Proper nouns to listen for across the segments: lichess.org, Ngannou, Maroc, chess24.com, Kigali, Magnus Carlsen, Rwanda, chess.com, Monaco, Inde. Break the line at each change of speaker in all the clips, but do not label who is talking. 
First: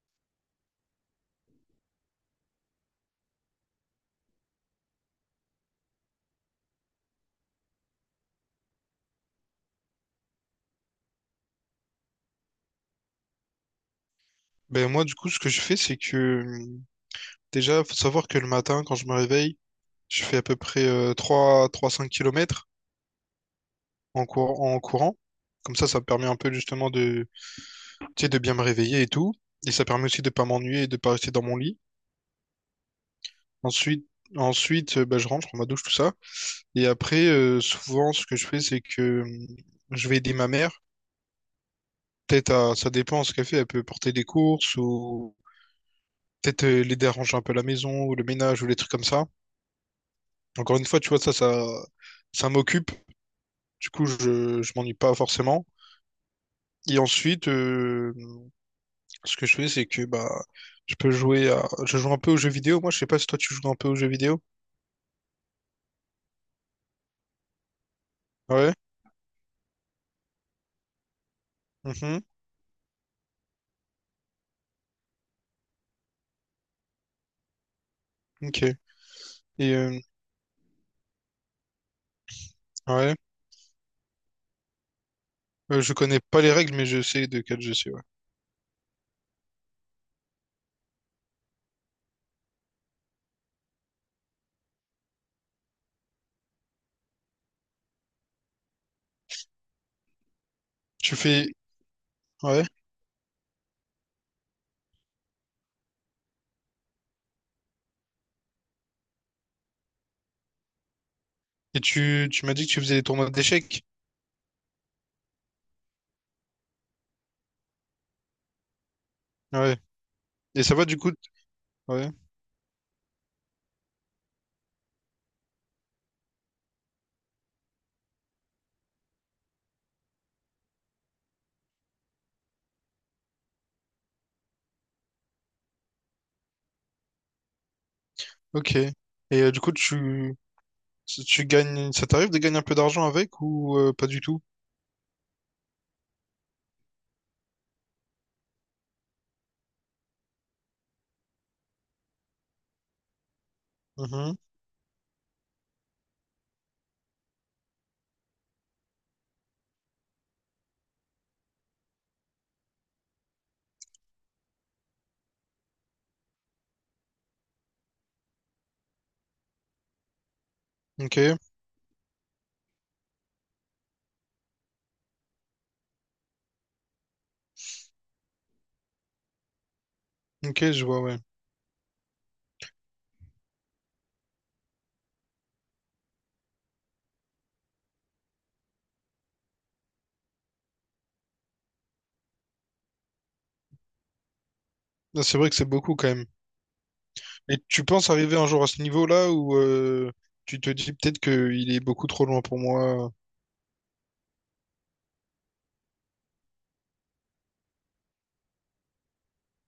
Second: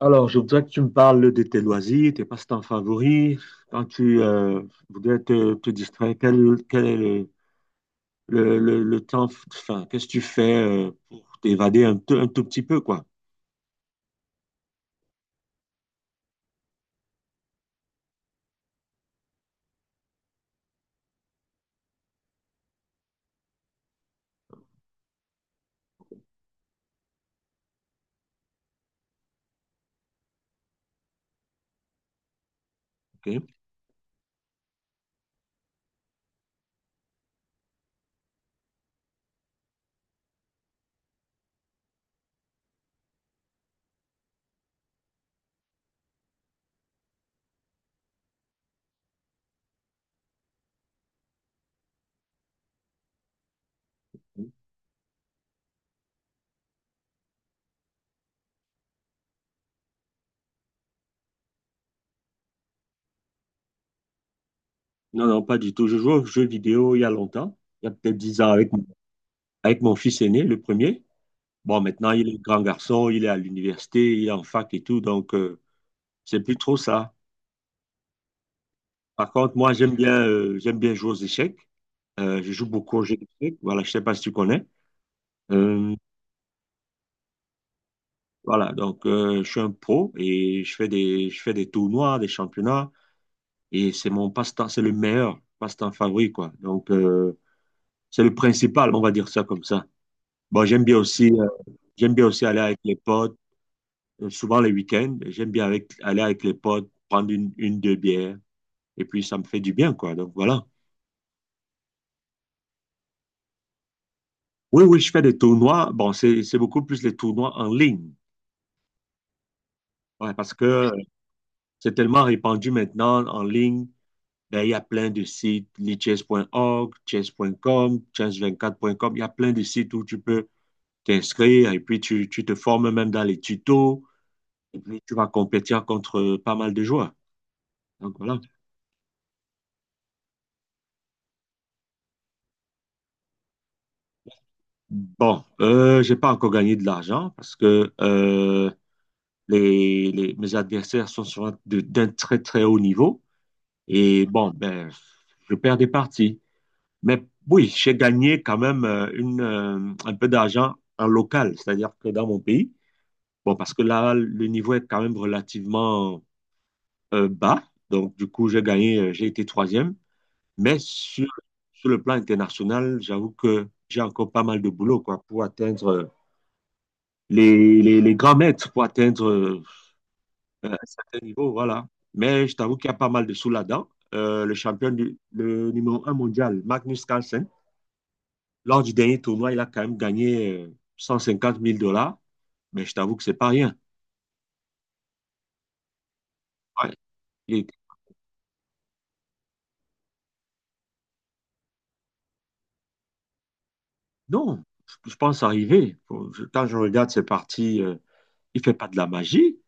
Alors, je voudrais que tu me parles de tes loisirs, tes passe-temps favoris. Quand tu voudrais te distraire, quel est le temps, enfin, qu'est-ce que tu fais pour t'évader un tout petit peu, quoi.
Ben moi, du coup, ce que je fais, c'est que déjà, faut savoir que le matin, quand je me réveille, je fais à peu près 3 3-5 km en courant. Comme ça me permet un peu justement de, tu sais, de bien me réveiller et tout. Et ça permet aussi de pas m'ennuyer et de pas rester dans mon lit.
Ok.
Ensuite, ben, je rentre, je prends ma douche, tout ça. Et après, souvent, ce que je fais, c'est que je vais aider ma mère. Ça dépend ce qu'elle fait. Elle peut porter des courses ou peut-être l'aider à ranger un peu la maison ou le ménage ou les trucs comme ça. Encore une fois, tu vois, ça m'occupe. Du coup, je m'ennuie pas forcément. Et ensuite, ce que je fais, c'est que bah, je peux jouer à... Je joue un peu aux jeux vidéo. Moi, je sais pas si toi, tu joues un peu aux jeux vidéo.
Non, non, pas du tout. Je joue aux jeux vidéo il y a longtemps, il y a peut-être 10 ans, avec,
Ouais.
avec mon fils aîné, le premier. Bon, maintenant,
Mhm.
il est grand garçon, il est à l'université, il est en fac et tout, donc c'est plus trop ça.
Ok.
Par contre, moi,
Et
j'aime bien, euh, j'aime bien jouer aux échecs. Je joue beaucoup aux
ouais.
jeux d'échecs. Voilà, je sais pas si tu connais.
Je
Euh,
connais pas les règles, mais je sais de quel jeu c'est. Ouais.
voilà, donc je suis un pro et je fais des tournois, des championnats et c'est mon passe-temps, c'est le meilleur passe-temps favori, quoi. Donc c'est le principal, on va dire ça comme ça. Bon, j'aime bien
Tu
aussi, euh,
fais...
j'aime bien aussi aller
Ouais.
avec les potes, souvent les week-ends, j'aime bien aller avec les potes, prendre une, deux bières et puis ça me fait du bien, quoi. Donc voilà.
Et tu m'as dit que tu faisais des tournois d'échecs.
Oui, oui, je fais des tournois. Bon, c'est beaucoup plus les tournois en ligne.
Ouais.
Ouais, parce
Et
que
ça va, du coup?
c'est
Ouais.
tellement répandu maintenant en ligne. Ben, il y a plein de sites, lichess.org, chess.com, chess24.com, il y a plein de sites où tu peux t'inscrire et puis tu te formes même dans les tutos et puis tu vas compétir contre pas mal de joueurs. Donc voilà.
Ok. Et du coup, tu gagnes... Ça t'arrive de gagner un peu d'argent avec ou pas du tout?
Bon, j'ai pas encore gagné de l'argent parce que mes adversaires sont souvent d'un très très haut niveau et
Mhm.
bon, ben, je perds des parties. Mais oui, j'ai gagné quand même un peu d'argent en local, c'est-à-dire que dans mon pays. Bon, parce que là, le niveau est quand même relativement bas. Donc, du coup, j'ai été troisième. Mais
Ok.
sur le plan international, j'avoue que j'ai encore pas mal de boulot, quoi, pour atteindre les grands maîtres, pour atteindre
Ok,
un
je vois,
certain
ouais.
niveau, voilà. Mais je t'avoue qu'il y a pas mal de sous là-dedans. Le champion, le numéro un mondial, Magnus Carlsen, lors du dernier tournoi, il a quand même gagné 150 000 dollars. Mais je t'avoue que c'est pas rien.
Ah, c'est vrai que c'est beaucoup quand même.
Ouais. Il
Et
est.
tu penses arriver un jour à ce niveau-là où tu te dis peut-être qu'il est beaucoup trop loin pour moi.
Non, je pense arriver. Quand je regarde ses parties, il fait pas de la magie.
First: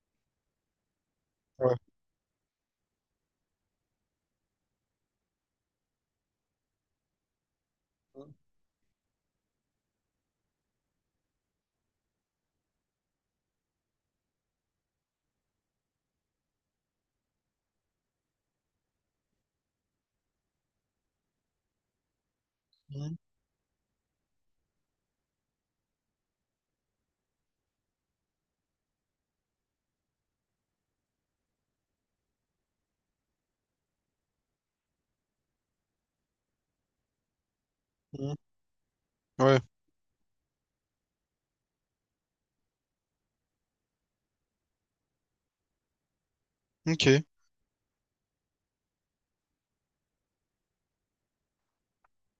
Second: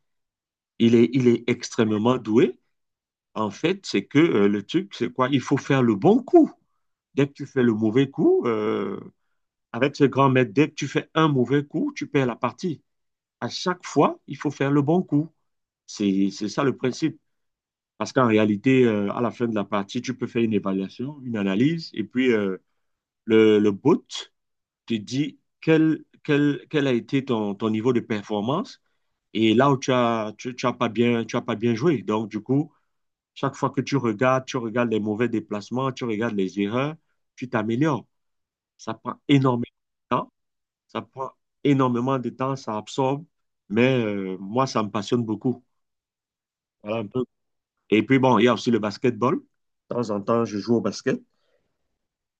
Il est
Ouais.
extrêmement doué. En fait, c'est que le truc, c'est quoi? Il faut faire le bon coup. Dès que tu fais le mauvais coup, avec ce grand maître, dès que tu fais un mauvais coup, tu perds la partie. À chaque fois, il faut faire le bon coup. C'est ça le principe. Parce qu'en réalité, à la fin de la partie, tu peux faire une évaluation, une analyse, et puis
Mhm,
le bot te dis quel a été ton niveau de performance et là où tu as, tu as pas bien, tu as pas bien joué. Donc, du coup, chaque fois que tu regardes les mauvais déplacements, tu regardes les erreurs, tu t'améliores.
mhm.
Ça prend
Ouais,
énormément de temps, ça prend énormément de temps, ça absorbe, mais moi, ça me passionne beaucoup. Voilà un peu.
ok.
Et puis, bon, il y a aussi le basketball. De temps en temps, je joue au basket.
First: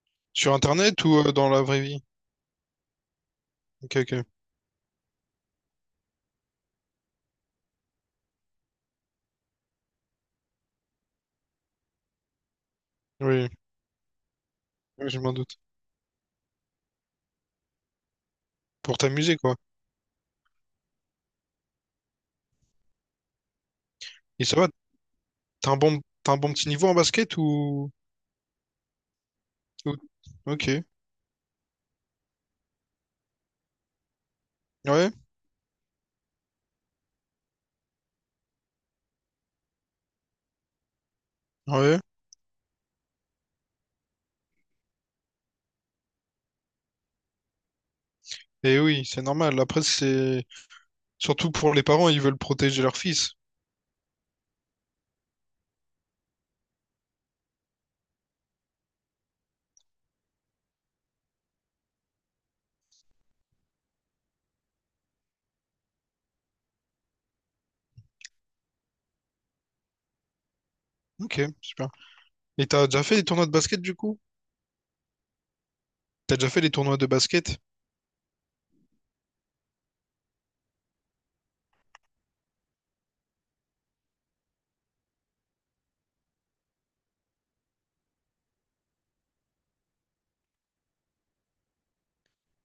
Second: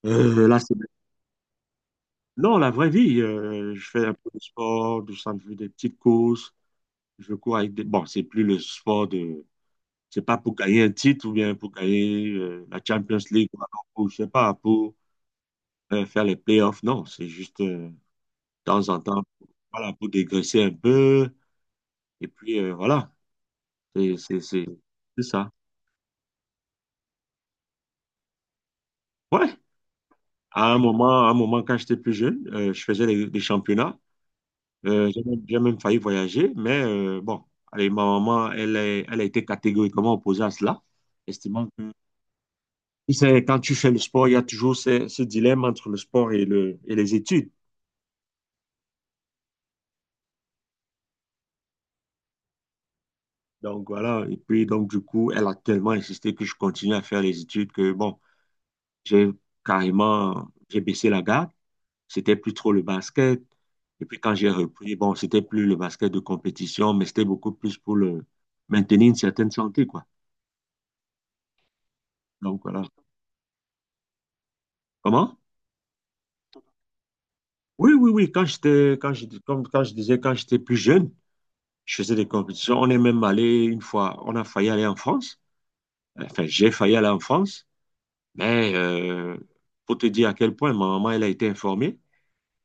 Euh,
Sur
là, c'est…
Internet ou dans la vraie vie?
Non, la vraie vie, je
Ok,
fais un
ok.
peu de sport, des petites courses. Je cours avec des… Bon, c'est plus le sport de… C'est pas pour gagner un titre ou bien pour gagner la Champions League
Oui,
ou alors pour, je sais pas, pour
oui, je m'en doute.
faire les playoffs. Non, c'est juste de temps
Pour
en temps,
t'amuser, quoi.
voilà, pour dégraisser un peu. Et puis, voilà, c'est c'est-
Et ça
c'est-
va,
c'est ça.
t'as un bon petit niveau en basket
Ouais,
ou-
à un
Ok.
moment, à un moment quand j'étais plus jeune, je faisais les championnats. Euh,
Ouais,
j'ai même, j'ai même failli voyager, mais bon, allez, ma maman, elle a été catégoriquement opposée à cela, estimant que.
ouais.
Tu sais, quand tu fais le sport, il y a toujours ce dilemme entre le sport et les études.
Et oui, c'est normal. Après, c'est... Surtout pour les parents, ils veulent protéger leur fils.
Donc voilà, et puis donc du coup, elle a tellement insisté que je continue à faire les études que bon, j'ai j'ai baissé la garde. C'était plus trop le basket. Et puis quand j'ai repris, bon, c'était plus le basket de compétition, mais c'était beaucoup plus pour le maintenir une certaine santé, quoi.
Ok, super.
Donc
Et
voilà.
t'as déjà fait des tournois de basket, du coup?
Comment?
T'as déjà fait les tournois de basket?
Oui, oui, oui. Quand j'étais, quand je, comme, quand je disais, quand j'étais plus jeune, je faisais des compétitions. On est même allé une fois, on a failli aller en France. Enfin, j'ai failli aller en France, mais pour te dire à quel point ma maman, elle a été informée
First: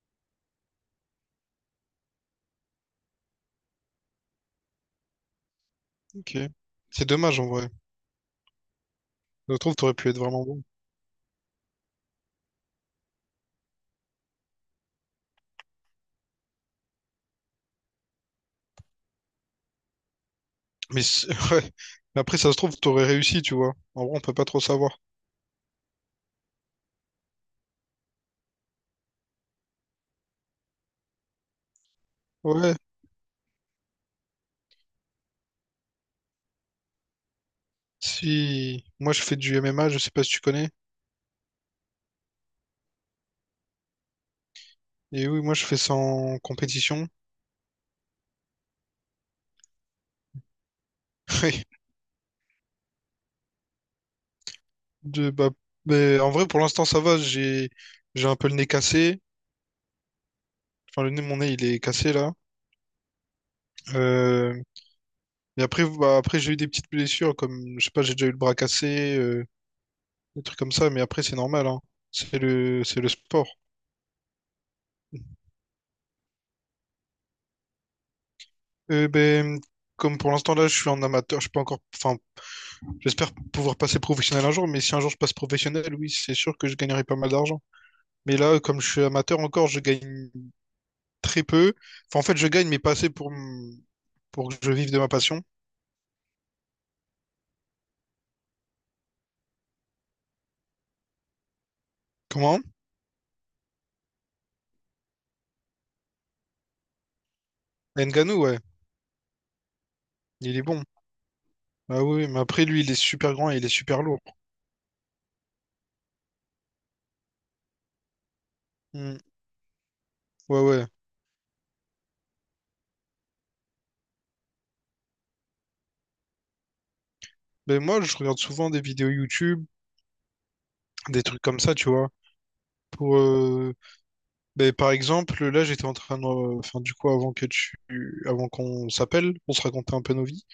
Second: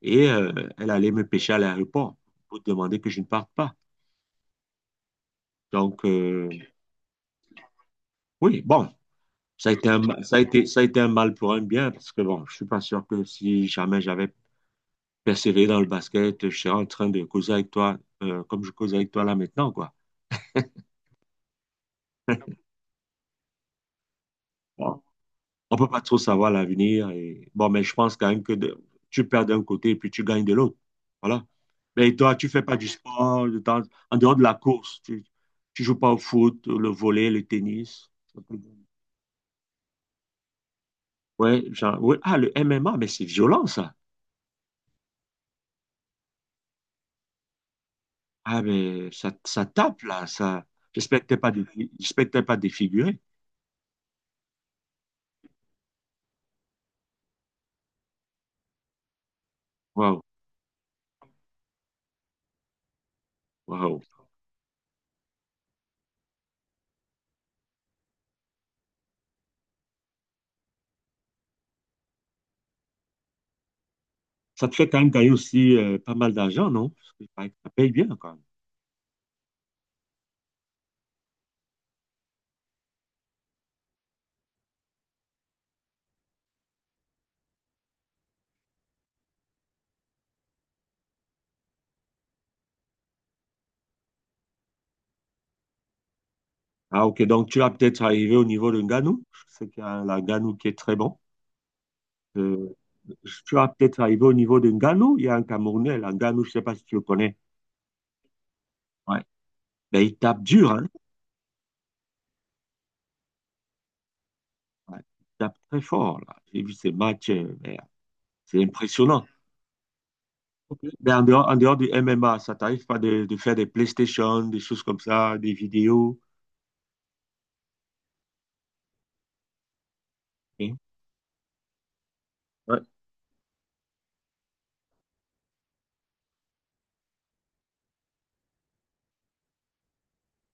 et elle allait me pêcher à l'aéroport pour demander que je ne parte pas. Donc,
Ok. C'est dommage en vrai.
oui, bon,
Je
ça a
trouve
été
t'aurais
un,
pu être
ma-
vraiment bon.
ça a été un mal pour un bien parce que bon, je suis pas sûr que si jamais j'avais persévéré dans le basket, je serais en train de causer avec toi comme je cause avec toi là maintenant, quoi.
Mais c'est- ouais. Mais après, ça se trouve, t'aurais réussi, tu vois. En vrai, on peut pas trop savoir.
Bon, on peut pas trop savoir l'avenir. Et… Bon, mais je pense quand même que tu perds d'un côté et puis tu gagnes de l'autre. Voilà. Mais toi, tu fais
Ouais.
pas du sport en dehors de la course. Tu joues pas au foot, le volley, le tennis.
Si. Moi, je fais du MMA, je sais pas si tu connais.
Ouais, genre, ouais. Ah, le MMA, mais c'est violent, ça.
Et oui, moi, je fais ça en compétition.
Ah, mais ça tape, là. Ça… J'espère que t'es pas, dé-
Oui.
j'espère que t'es pas défiguré.
Bah, mais en vrai, pour l'instant, ça va. J'ai un peu le nez cassé.
Waouh,
Enfin, le nez, mon nez, il est cassé là.
waouh.
Euh, mais après, bah, après j'ai eu des petites blessures, comme, je sais pas, j'ai déjà eu le bras cassé, des trucs comme ça, mais après, c'est normal, hein. C'est c'est le sport.
Ça te fait quand même gagner aussi pas mal d'argent, non? Parce que, pareil, ça paye bien, quoi.
Ben, comme pour l'instant, là, je suis en amateur, je peux encore, enfin, j'espère pouvoir passer professionnel un jour, mais si un jour je passe professionnel, oui, c'est sûr que je gagnerai pas mal d'argent. Mais là, comme je suis amateur encore, je gagne très peu. Enfin, en fait, je gagne, mais pas assez pour, m- pour que je vive de ma passion.
Ah, ok. Donc, tu vas peut-être arriver au niveau de Ngannou. Je sais qu'il y a un Ngannou qui est très bon.
Comment?
Euh, tu vas peut-être arriver au niveau de Ngannou. Il y a un Camerounais, là, Ngannou, je ne sais pas si tu le connais.
Ngannou, ouais,
Ouais. Ben, il tape
il est
dur,
bon.
hein.
Ah oui, mais après, lui, il est super grand et il est super lourd.
Ouais. Il tape très fort, là. J'ai vu ses matchs. Ben, c'est
Hmm.
impressionnant.
Ouais,
Ok.
ouais.
Ben, en dehors du MMA, ça t'arrive pas de faire des PlayStation, des choses comme ça, des vidéos.
Mais moi, je regarde souvent des vidéos YouTube,
Ok.
des trucs comme ça, tu vois.
Ouais.
Pour, ben, par exemple, là, j'étais en train de, enfin, du coup, avant qu'on s'appelle, on se racontait un peu nos vies.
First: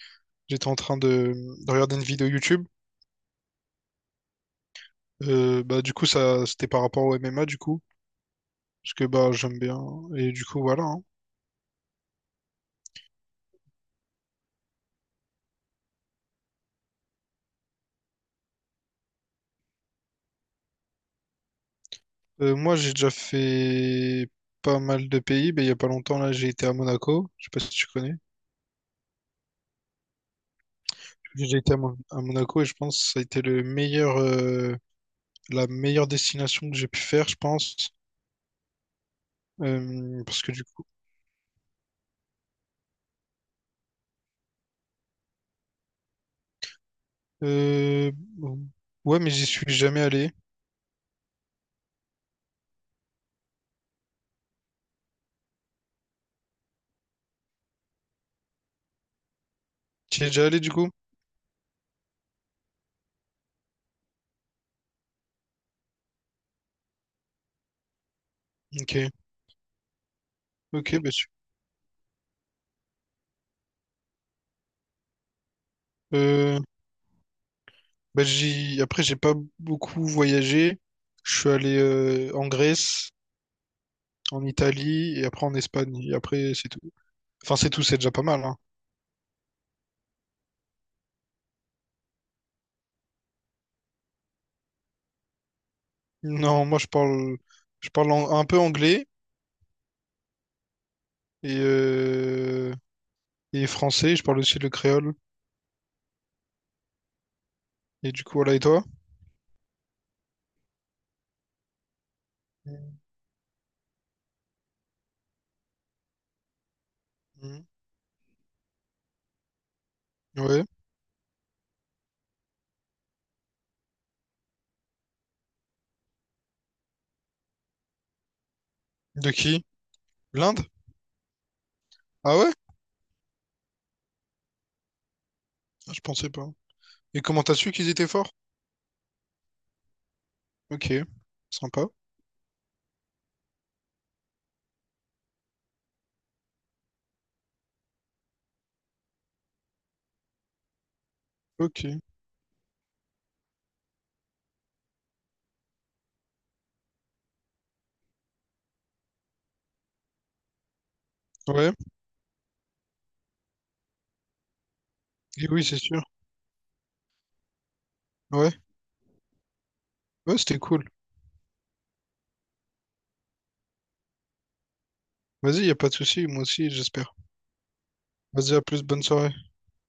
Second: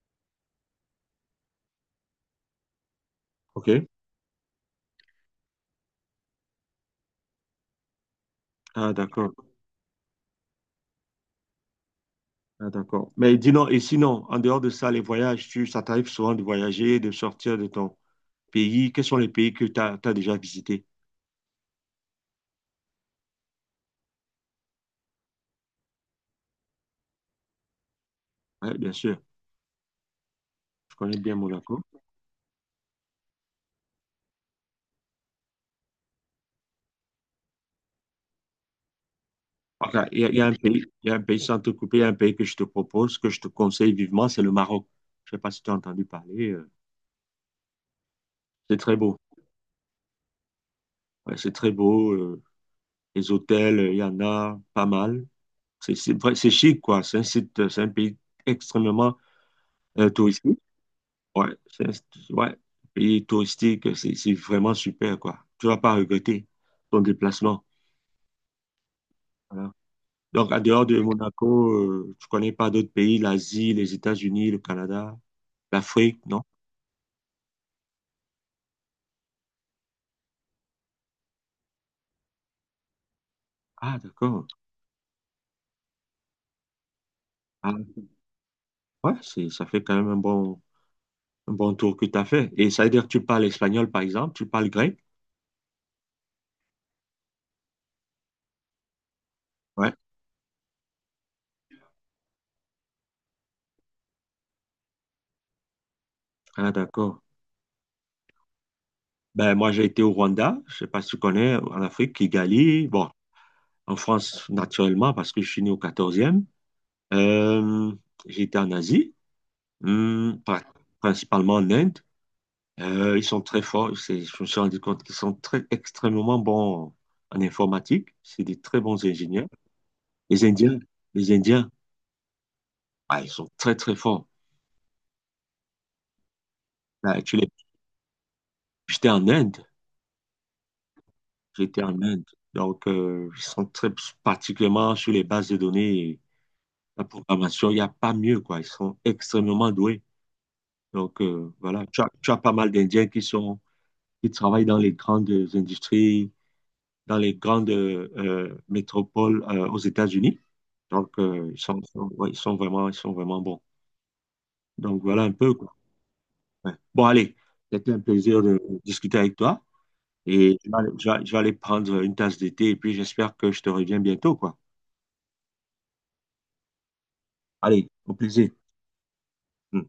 J'étais en train de regarder une vidéo YouTube.
Ok.
Bah, du coup, ça, c'était par rapport au MMA, du coup,
Ah,
parce que bah,
d'accord.
j'aime bien. Et du coup, voilà. Hein.
Ah, d'accord. Mais dis non et sinon, en dehors de ça, les voyages, ça t'arrive souvent de voyager, de sortir de ton, pays, quels sont les pays que tu as, déjà visités?
Moi, j'ai déjà fait pas mal de pays, mais il y a pas longtemps, là, j'ai été à Monaco. Je sais pas si tu connais.
Ouais, bien sûr, je connais bien
J'ai été à,
Monaco.
Mon- à Monaco et je pense que ça a été le meilleur, la meilleure destination que j'ai pu faire, je pense.
Ok, il y
Parce
a
que
un
du coup,
pays, il y a un pays sans te couper, il y a un pays que je te propose, que je te conseille vivement, c'est le Maroc. Je ne sais pas si tu as entendu parler. euh,
euh,
C'est très beau.
ouais, mais j'y suis jamais allé.
Ouais, c'est très beau. Les hôtels, il y en a pas mal. C'est vrai, c'est chic, quoi. C'est un pays extrêmement
Tu y es déjà
touristique.
allé du coup?
Ouais, c'est un ouais, pays touristique, c'est vraiment super, quoi. Tu vas pas regretter ton déplacement.
Ok,
Euh, Donc, en dehors
ok,
de
bah, su-
Monaco, tu connais pas d'autres pays, l'Asie, les États-Unis, le Canada, l'Afrique, non?
euh, bah, j'y, après, j'ai pas beaucoup voyagé. Je suis allé en Grèce,
Ah,
en
d'accord.
Italie et après en Espagne. Et après, c'est tout. Enfin, c'est
Ah,
tout, c'est déjà pas mal, hein.
ouais, ça fait quand même un bon tour que tu as fait. Et ça veut dire que tu parles espagnol, par exemple, tu parles grec?
Non, je parle un peu anglais
Ouais.
et, euh, et français. Je parle aussi le créole.
Ah, d'accord.
Et du coup, voilà, et toi?
Ben, moi, j'ai été au Rwanda, je sais pas si tu connais, en Afrique, Kigali, bon, en France, naturellement, parce que je suis né au 14e. E
Mhm.
J'ai été en Asie, hum, pra-
Ouais.
principalement en Inde. Ils sont très forts. Je me suis rendu compte qu'ils sont très extrêmement bons en informatique. C'est des très bons
De
ingénieurs.
qui?
Les
L'Inde?
Indiens, les Indiens,
Ah ouais?
ah, ils sont très très forts.
Ah, je pensais pas. Et
Là, tu
comment
les-.
t'as su qu'ils étaient forts?
J'étais en Inde,
Ok.
j'étais
Sympa.
en Inde. Donc, ils sont très particulièrement sur les bases de données et la programmation. Il n'y a pas mieux, quoi. Ils sont extrêmement doués. Donc, voilà.
Ok.
Tu as pas mal d'Indiens qui travaillent industries, dans les grandes métropoles aux États-Unis. Donc,
Ouais.
ouais, ils sont vraiment bons. Donc, voilà un
Et
peu,
oui,
quoi.
c'est sûr.
Ouais. Bon, allez, c'était un plaisir
Ouais.
de discuter avec toi.
Ouais,
Et
c'était
je vais,
cool.
aller- je vais je vais aller prendre une tasse d'été et puis j'espère que je te reviens bientôt, quoi.
Vas-y, y a pas de souci. Moi aussi, j'espère.
Allez, au plaisir.
Vas-y, à plus. Bonne soirée.
Mm.